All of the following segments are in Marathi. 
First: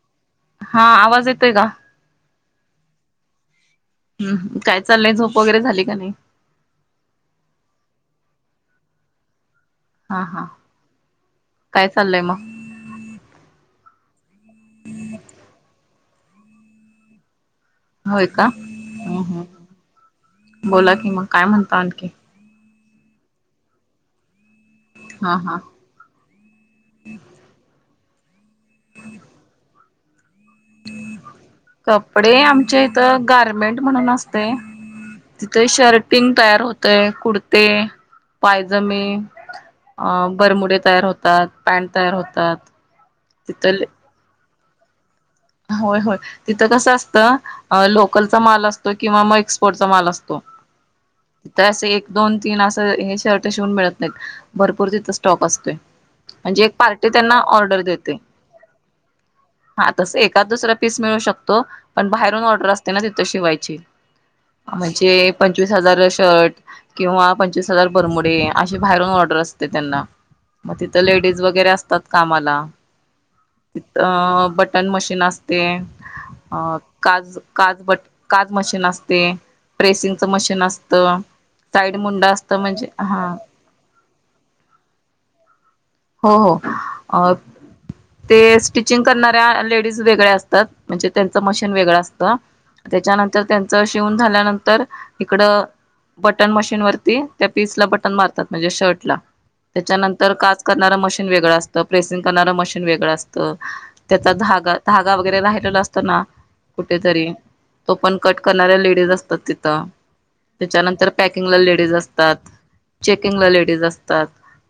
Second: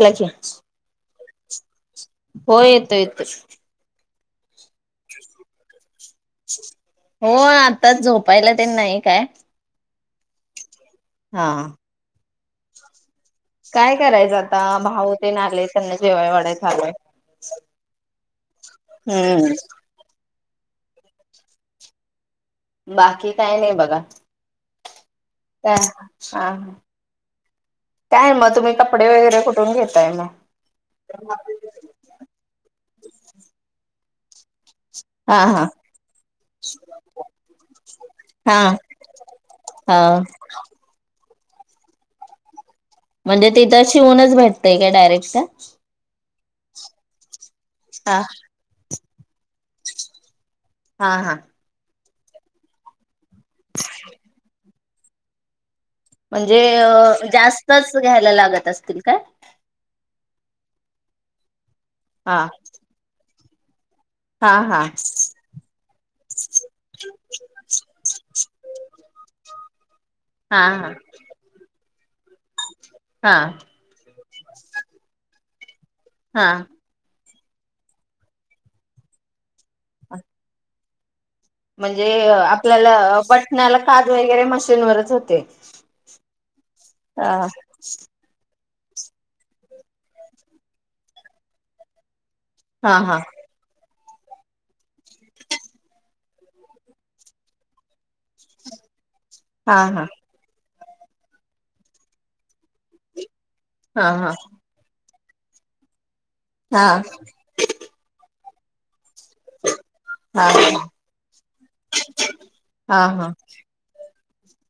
क हा आवाज येतोय का? हो येतो येतो हम् ह हो आताच झोप पाहिलं ते नाही काय हा हा हा काय चाललय मग काय करायचं आत ता भाऊ तेन [unintelligible] त्यांना जेवाय वाढाय चालू आय. होय का? ह ह बोला की मग, काय म्हणता आणखी? बाकी काय नई बघा [unintelligible] हा हा. काय मग, तुम्ही कपडे वगैरे कुठून घेताय म? कपडे आमच्या इथ गारमेंट म्हणून अस तय हा हा तिथे शर्टिंग तयार होतय, कुडते, हा पायजमे, हा अ बरमुडे तयार होत तात, पॅन्ट तयार होतात. म्हणजे तिथं शिवूनच भेट तय काय डायरेक अ होय होय. तिथं कसं असत. अ हा लोकलचा माल अस तो किंवा मग एक्सपोर्ट चा माल असतो. हा हा तीत अस एक दोन तीन असं हे शर्ट त शिवून मिळत नाहीत, भर पूर तिथ स्टॉक असतोय. एक पार्टी म्हणजे त्यांना ऑर्डर जास्तच देते घ्यायला लागत असतील काय? हा तस एकाद दुसरा पीस मिळू शकतो. पण हा बाहेरुन ऑर्डर असते ना, तित शिवाय ची हा हा म्हणजे पंचवीस हजार शर्ट किंवा पंचवीस हजार बरमुडे, अशी बाहेरून ऑर्डर असते त्यांना, हा मग हा तित लेडीज वगैरे असतात कामाला, हा तित बट नसते. हा अ काज काज बट, काज मशीन असते, प्रेसिंगचं मशीन असत. म्हणजे अ आपल्याला अ बटणाला काज वगैरे मशीनवरच होते. हो हो अ हा ते ते स्टिचिंग करणाऱ्या लेडीज वेगळ्या असतात म्हणजे त्यांचं मशीन वेगळं अस त हा हा त्याच्यानंतर त्यांच शिवन झाल्यानंतर इकड बटन मशीन वरती त्या पीस ला बटन मारतात म्हणजे शर्ट ला हा हा त्याच्यानंतर काच. करणारं मशीनेगळं असतं प्रेसिंग करणारं मशीन वेगं असतं. हा हा त्याचा धागा वगैरे ला हट असतना हा कुठेतरी तो पण कट. करणाऱ्या लेडीज असात. तिथ हा त्याच्यानंतर पॅकिंगला लेडीज असतात हा हा चेकिंगला लेडीज असतात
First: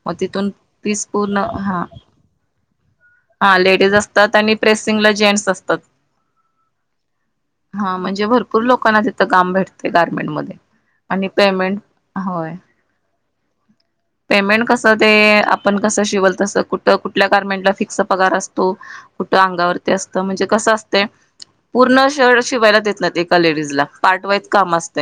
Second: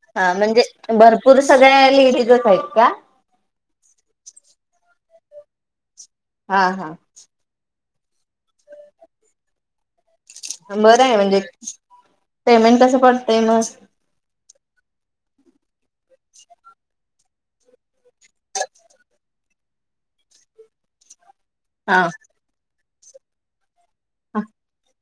मग हा तिथून म्हणजे भरपूर सगळ्या लेडीजच आहेत का? लेडीज असतात आणि जें असतात. हा हा. हा म्हणजे भरपूर लोकना तथंम भेटतेय गार. बरं आहे म्हणजे होय पेमेंट कसं पडतंय मस्. [unintelligible] कसं शिवल तसं कुठं क कुठल्या गार्मेंटला फिक्स पगार असतो कुठं अंगावरती असतं म्हणजे कसं असते. हा पूर्ण शर्ट शिवायला देत. एका लेडीज ला पार्ट वा हा काम असत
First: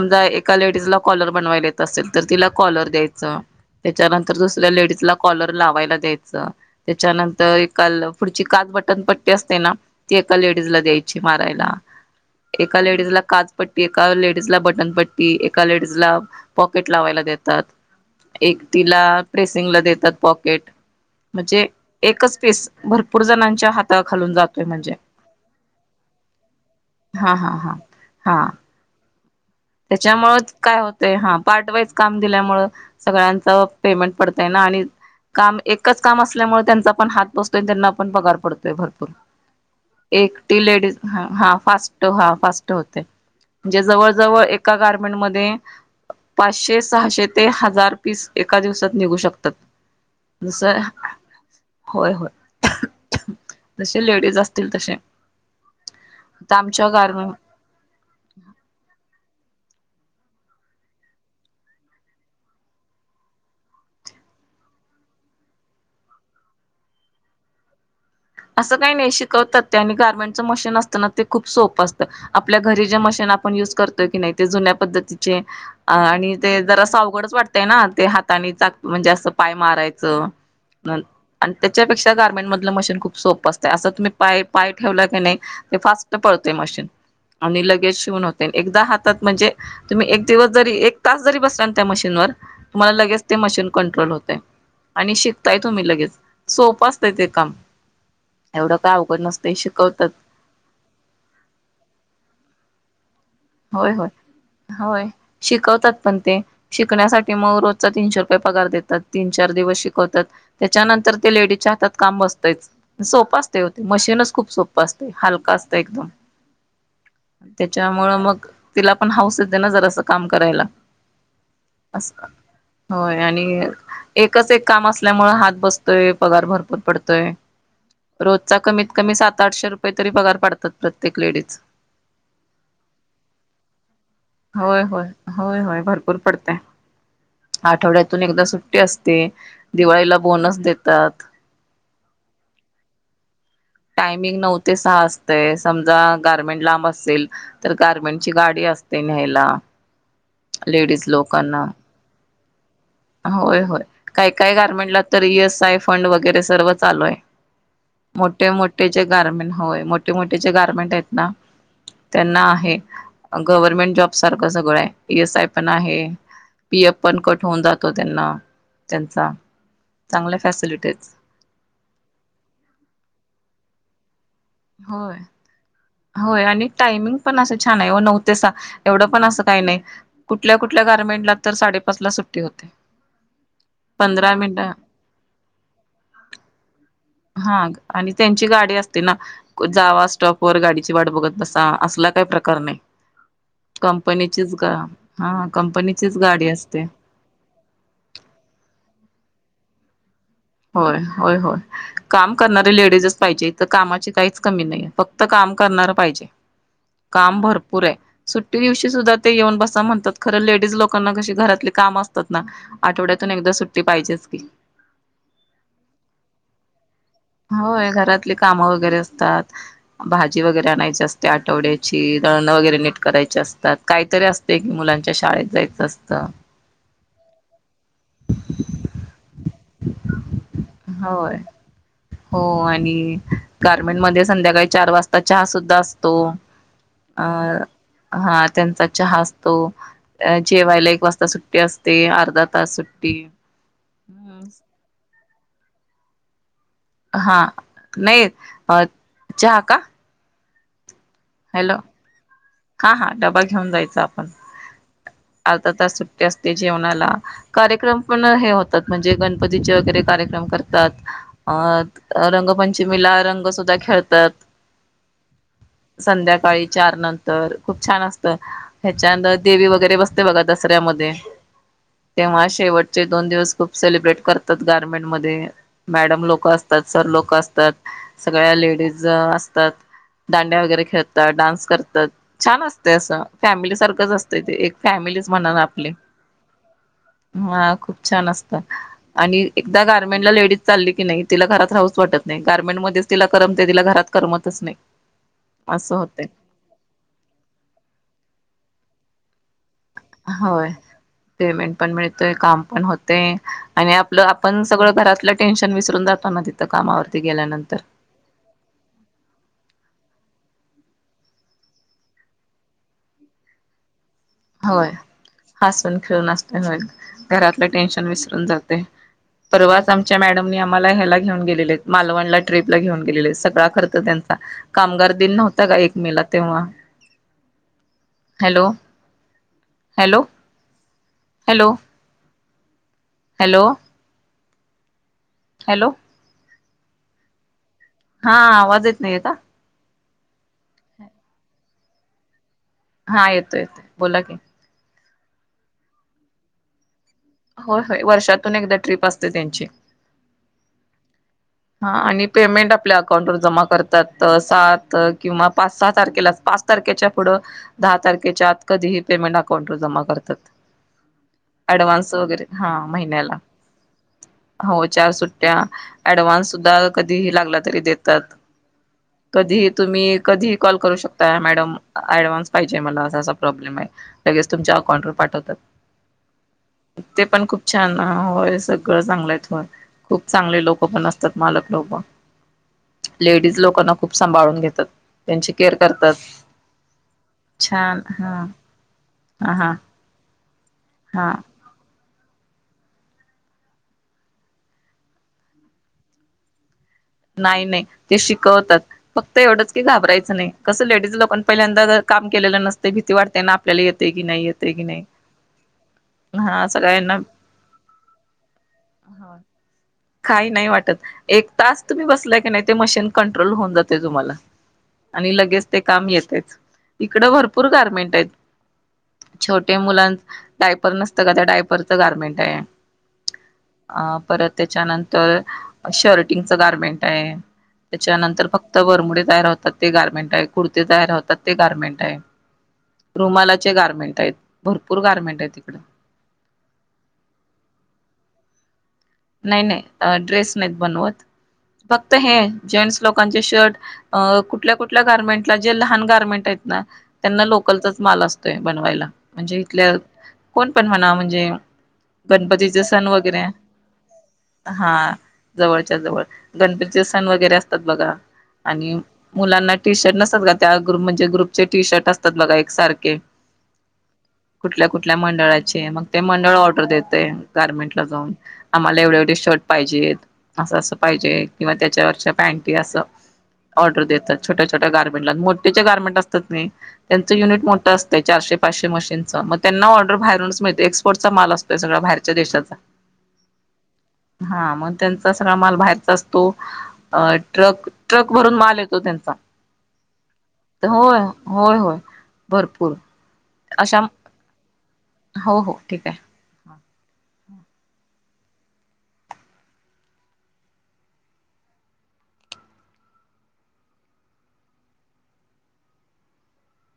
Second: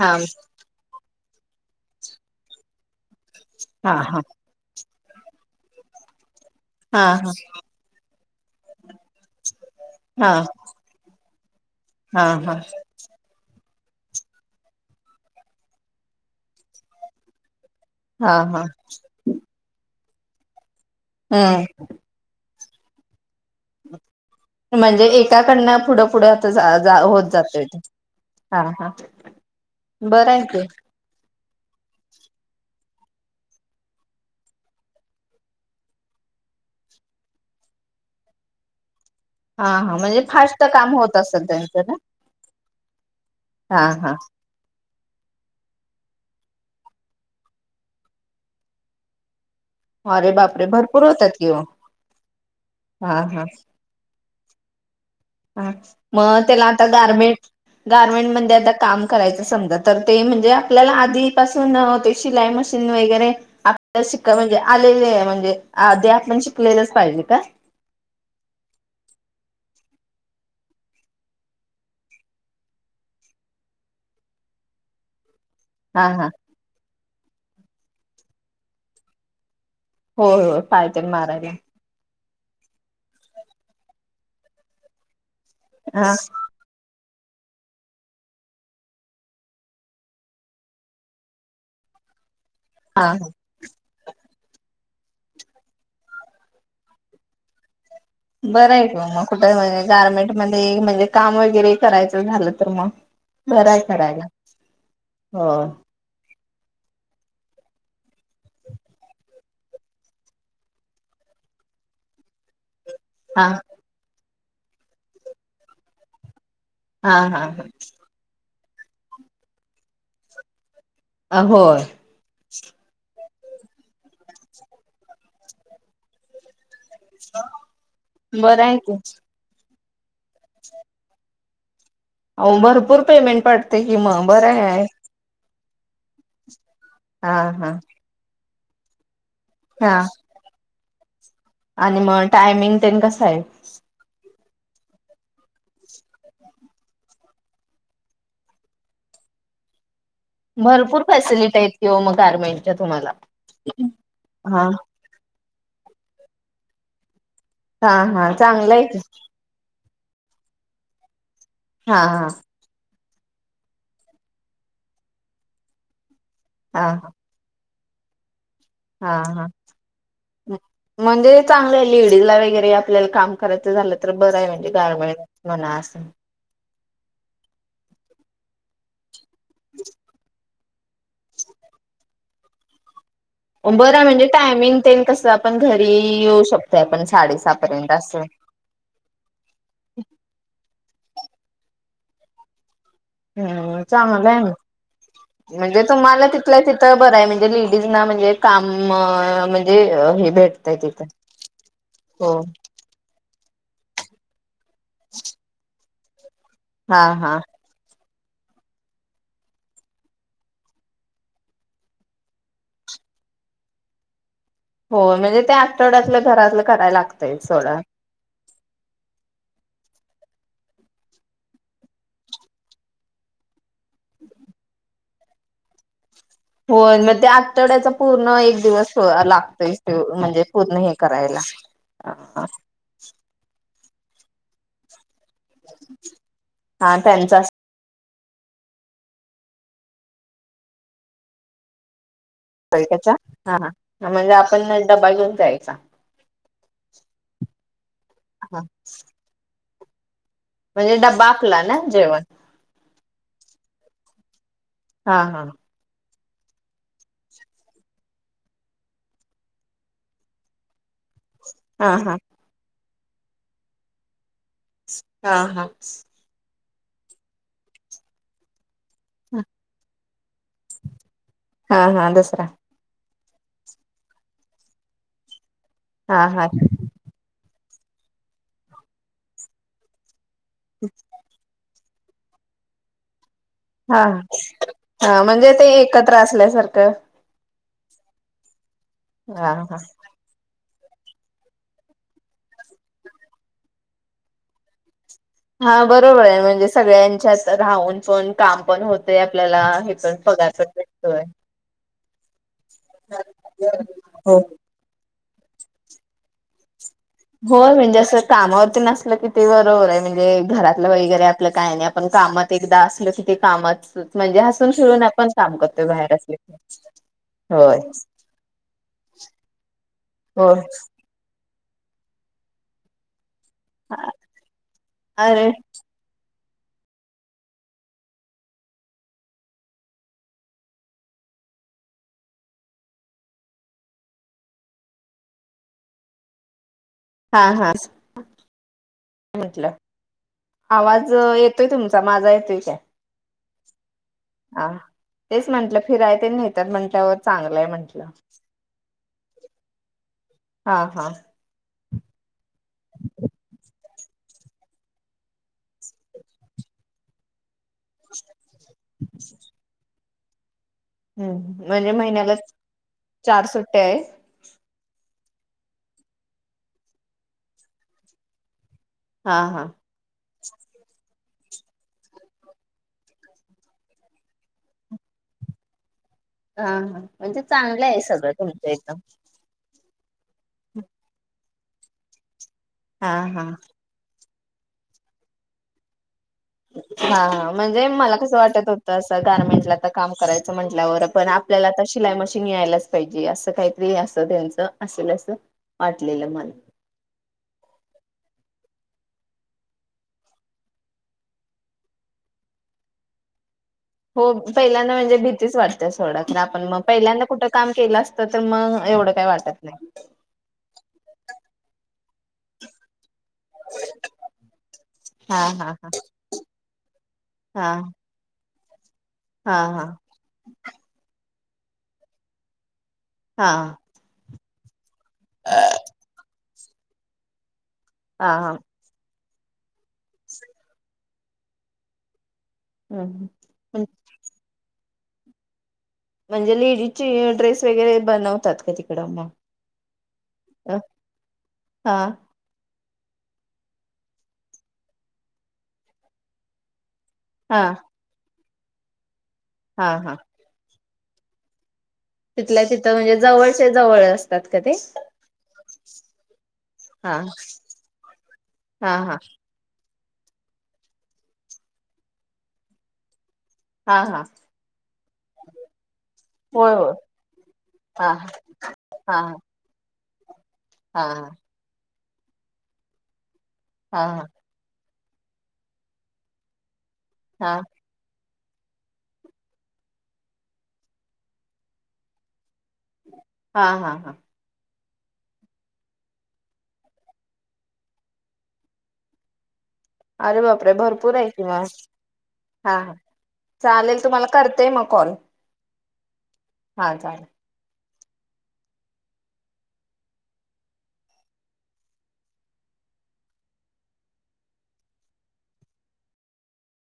हा एका लेज ला. कॉलर बनवायला येत असेल तर तिला कॉलर द्यायचं. हा हा त्याच्यानंतर दुसऱ्या लेडी. ला कॉलर लावायला द्यायचं. हा त्याच्यानंतर काल पुढची काच बटन पट्ट अस ना ती हा एका लेडीज ला द्यायची. मारायला. हा एका लेडीज ला का? पट्टी एका लेडीज ला बटनपट्टी एका लेडीजला पॉकेट लावायला देतात. हा एक हा तिला प्रेस. देतात पॉकेट. हम्म म्हणजे एकच पीस भरपूर जणांच्या हातात. म्हणजे एकाकडन पुढं पुढे आता होत हा हा जातय हा ह. त्याच्यामुंच काय होतय हा पार्ट वाईज काम दिल्यामुं सगळ्यांच पेमेंट पडतय ना आणि काम एकच काम असल्यामुळे त्यांचा पण हात बसतोय त्यांना पण पगार पडतोय भरपूर हा हा म्हणजे एकटी फास्ट काम लेडीज होत असेल हा त्यांचं ना फाट हा फास्ट होते हा म्हणे जवळ हा जवळ अपारमेंट मध्ये पाचशे सहाशे ते हजार पीस एका दिवसात निघू शकतात अरे जस बापरे भरपूर होतात किव होय होय हा हा तील तसे. हा मग त्याला आता आमच्या गारमें गार्मेंट गारमेंट मध्ये आता काम करायचं. समजा तर ते म्हणजे आपल्याला आधीपासून ते शिलाई मशीन वगैरे आपल्या शिक म्हणजे आलेले म्हणजे आधी आपण शिकलेलंच पाहिजे का. असं काही नाही शिकवतात ते आणि गार्मेंटचं मशीन असताना ते खूप सोपं असतं आपल्या घरी जे मशीन आपण युज करतोय की नाही ते जुन्या पद्धती. हा हा आणिते जरासे बरच वाटतय ना ते हाता नी चा म्हणजे अस पाय मारायच, होय होय पायतेन मारायला आणि त्याच्या पेक्षा त्या गारमेंट मधलं मशीन खूप सोप असतय, असं तुम्ही पाय पाय ठेवला की नाही ते हा फास्ट पळतय मशीन. आणि लगेच शिवून होते. एकदा हातात म्हणजे तुम्ही एक दिवस जरी एक तास जरी बसला त्या मशीनवर तुम्हाला हा लगेच ते मशीन कंट्रोल होतय, आणि शिकताय तुम्ही लगेच, सोपं असता ते काम. एवढं बरंय काय की वो अवघड मग, कुठ नसतंय शिकवतात गार्मेंट मध्ये म्हणजे काम वगैरे करायचं झालं तर मग बरं आहे होय होय करायला होय हो शिकवतात पण ते. शिकण्यासाठी मग रोजचा तीनशे रुपये पगार देतात, तीन चार दिवस शिकवतात, त्याच्यानंतर ते लेडीजच्या हातात काम बसतच. सोप हा असतय वो ते मशीनच खूप सोपं असतय हालक असतय एकदम. हा, हा, हा. त्याच्यामुळं मग तिला पण हाऊस येथे ना जरासं काम करायला. आ होय. असं होय आणि एकच एक काम असल्यामुळे हात बसतोय, पगार भरपुर पडतोय, रोजचा बरं आहे कमीत की कमी सात आठशे रुपय तरी पगार पाडतात प्रत्येक लेडीज. अहो भरपूर पेमेंट पडते कि मग, बरं होय आहे. होय होय, होय भरपूर पडतय. हा हा आठवड्यातून एकदा सुट असते. हा दिवाळीला बोनस देत त्यात. आणि मग टायमिंग तेन कस आहे? टायमिंग नऊ ते सहा असतय समजा गारमेंट लांब असेल तर गारमेंटची गाडी असते न्ह्यायला. भरपूर लेडीज फॅसिलिटी लोकांना. आहेत कि ओ मग गारमेंटच्या तुम्हाला. होय, होय काय काय हा गारमेंटला तरी येसैफ. फंड वगैरे सर्व चालू आहे. हां, हां. मोठे- मोठेजे गारमेट हो होय मोठे मोठेजे गारमेंट आहेत ना? हा हा त्यांना आहे. गव्हर्नमेंट जॉब सारखं सगळं आहे ई एस आय पण आहे. पि हा यफ पण कट होऊन जा तो त्यांना. हा त्यांचा हा चांगल्या फॅसिलिटीज म्हणजे चांगलं लेडी ला वगैरे आपल्याला काम करायचं झालं तर बरं आहे म्हणजे गारमेन्ट होय म्हना होय आणि? टायमिंग पण असं छान आहे नऊ ते सा एवढं पण असं काही नाही कुट कुटल्या कुटल्या गारमेंटला तर साडेपाच ला सुट्टी होते. बरं म्हणजे पंधरा मिनिटं टायमिंग तेन कस आपण घरी येऊ शकतोय आपण साडे सहा हा पर्यंत आस. आणि त्यांची गाडी ची वाट बघत बसा असला काही प्रकार नाही. हम चांगलं आहे कंपनीचीच ग हा म्हणजे कंपनीचीच तुम्हाला गाडी तिथलं असते तिथं बरं आहे म्हणजे लेडीज ना म्हणजे काम म्हण ते अ हे. भेट तय होय तिथं होय होय काम हो करणारी लेडीजच पाहिजे. तर कामाची काहीच कमी नाही फक्त काम करणारं पाहिजे. हा हा काम भरपूर आहे. सुट्टी दिवशी सुद्धा ते येऊन बसा म्हणतात खरं लेडीज लोकांना कशी घरातली काम असतात ना आठवड्यातून एकदा सुट्टी पाहिजेच की. हो म्हणजे त्या आठवड्यातलं घरातलं करायला लाग होय घरातले काम वगैरे असतात भाज जी वगैरे आणायची असते आठवड्याची दळणं वगैरे नीट करायची असतात काहीतरी असतय की मुलांच्या शाळेत जायचं असतं. होय म ते आठवड्याचा पूर्ण एक दिवस हॊ लाग म्हणजे पूर्ण हे होय करायला हो आणि गार्मेंट मध्ये संध्याकाळी चार वाजता चहा सुद्धा असतो, हा अ त्यांचा हा त्यांचा चहा असतो, जेवायला एक वाजता सुट्टी असते, तास च्या सुट्टी हा म्हणजे डबा घेऊन जायचा हा नाही अ चहा का? म्हणजे ड बापला हॅलो ना जेवण हा हा डबा घेऊन जायचा आपण. हा हा आता तस सु असते जेवणाला कार्यक्रम पण हे होतात म्हणजे गणपतीचे वगैरे कार्यक्रम करतात. हा हा अ रंगपंच शिमिला रंग सुद्धा खेळतात. हा हा संध्याकाळी चार नंतर खूप छान असत ह्याच्यानर देवी वगैरे बसते बघा दसऱ्यामध्ये हा हा दुसरा तेव्हा शेवटचे दोन दिवस खूप सेलिब्रेट करतात गार्मेंट मध्ये मॅडम हा हा लोक असतात, सर लोक असतात, सगळ्या लेडीज असतात, दांड्या खेळता डान्स करत तर छान असते असं फॅमिली हा सारखंच असत ते एक हा फॅमिलीच म्हण म्हणजे ते आपली एकत्र असल्यासारखं ह खूप छान असतात. आणि हा हा. एकदा गारमेंट ला लेडीज चालली की नाही तिला घरात राहूच वाटत नाही गार्मेंट मध्येच तिला करमते तिला घरात करमतच नाही. हा असं होते बरोबर आहे म्हणजे सगळ्यांच्यात राहून पण काम पण होत. आपल्याला हे पण पगार पण भेटतोय. त काम ण होते आणि आपलं हो. आपण सगळं घरातलं टेन्शन विसरून जातो ना तिथं कामावर. होय म्हणजे असं कामावरती नसलं कि, ते बरोबरय म्हणजे घरातलं वगैरे आपलं काय नाही. आपण कामात एकदा असल कि ते कामात म्हणजे हसून होय, खेळून आपण काम करतोय हसून बाहेर खेळून असले की. असते होय. घरातलं होय टेन्शन विसरून जातय. परवाच आमच्या मॅडमनी होय आम्हाला ह्याला घेऊन गेलेले. मालवणला ट्रीपला घेऊन गेलेले सग ळा खर्च त्यांचा. कामगार दिन अरे नव्हता का? एक मे ला. तेंव्हा. Hello hello, hello hello hello हा हा हा आवाज येत नाहीये का? म्हटलं आवाज येतोय तुमचा, माझा येतोय काय? हा येतोय, येतोय. बोला की हा. तेच म्हटलं फिराय तेन न्हेत्यात त्यात म्हटल्यावर होय- होय, वर्षातून एकदा ट्रिप असते त्यांची हा हा हा आणि पेमेंट आपल्या अकाउंटवर जमा कर तात. सात किंवा पाच- सहा तारखेला, पाच तारखेच्या पुढं दहा तारखेच्या आत कधीही पेमेंट अकाउंटवर जमा कर तात. हम्म, म्हणजे महिन्याला महिन्याला चार सुट्टयाय. हो, चार सुट्टया अँडवान्स सुद्धा कधीही लागला तरी देतात. हा हा कधीही तुम्ही, कधीही कॉल करू शक तात. मॅडम ऍडव्हान्स पाहिजे मला. असा असा प्रॉब्लेमय, लगेच तुमच्या अकाउंट वर पाठवतात. हा हा ते म्हणजे पण खूप चांगलं छान आहे ह सगळं होय तुमचं एकदम सगळं चांगलंयत होय. खूप चांगले लोक पण अस मालक लोकं. हा हा लेडीज लोकांना खूप सांभाळून घेतात, त्यांची केअर करतात. हा हा, म्हणजे छान मला कसं हा वाटत होतं, असं हा गारमेंटला हा आता काम कराय म्हटल्यावर पण हा आपल्याला [unintelligible] शिलाय मशीन यायलाच पाहिजे, असं काहीतरी असं त्यांचं असेल, असं वाटलेलं मला नाही नाही ते शिकवतात फक्त एवढंच की घाबरायचं नाही. कसं लेडीज लोकाना पण पहिल्यांदा काम केलेलं नसते भीती वाढते ना आपल्याला येते की हो नाही येते की पहिल्यांदा नाही म्हणजे भीतीच वाटते सोडा खरं हा आपण मग सगळ्यांना पहिल्यांदा कुठं काम केलं असतं तर मग एवढं काही हा वाटत नाही. काही नाही वाटत एक तास तुम्ही बसलाय की नाही ते मशीन कंट्रोल होऊन जातय. तुम्हाला आणि हा लगेच हा ते हा काम येतय. इकड भरपूर हा गारमेंट आहेत. हा छोटे हा मुलां डायपर नस तर त्या टायपरचं गार्मेंट आहे. हा. अ परत त्याच्यानंत तर शरेटिंग गारमेंट आहे. हा त्याच्यानंतर हा फक्त भर मु जार होतात ते गार्मेंट आहे कुर्ते जार होतात ते गार्मेंट आहे. हम्म रुमालाचे गार्मेंट आहेत भरपूर... पुरगमेंट आहे तिकडे म्हणजे लेडीजची ड्रेस वगैरे बनवतात क नाही नाही ड्रेस नाहीत बनवत हा फक्त हे जेंट्स लोकांचे शर्ट अ कुठल्या कुठल्या गारमेंटला जे लहान गार्मेंट आहेत ना.. त्यांना हा लोकलचाच माल असत बनवायला म्हणजे हा इथल्या हा कोण पण म्हणा म्हणजे तिथल्या गणपतीचे तिथं सण म्हणजे वगैरे जवळचे जवळ असतात का ते हा जवळच्या जवळ गणपतीचे हा सण वगैरे असतात बघा आणि हा हा मुलांना टी शर्ट नसतात का त्या ग्रुप म्हणजे ग्रुपचे टी शर्ट असतात बघा एक सारखे हा हा कुठल्या कुठल्या मंडळाचे मग ते मंडळ होय ऑर्डर होय देते गारमेंटला हा जाऊन. आला हा एवढव शर्टहि पाहिजेत असं असं हा हा पाहिजे किंवा त्याच्यावर पॅनटी असं ऑर्डर हा देतात छोट्या छोट्या गारमेंट ला मोठे गार्मेंट असतात त्यांचं हा युनिट मोठं असतं चारशे पाचशे मशीनचं मग त्यांना ऑर्डर बाहेरूनच मिळते एक्सपोर्टचा माल असतोय सगळा बाहेरच्या देशाचा. हा हा हा हा मग त्यांचा सगळा माल बाहेरचा असतो अ ट्रक ट्रक भरून माल येतो त्यांचा अरे बापरे भरपूर होय आहे कि म होय होय हा भरपूर अशा चालेल तुम्हाला करते मग कॉल हो हो ठीक आहे. हा चालेल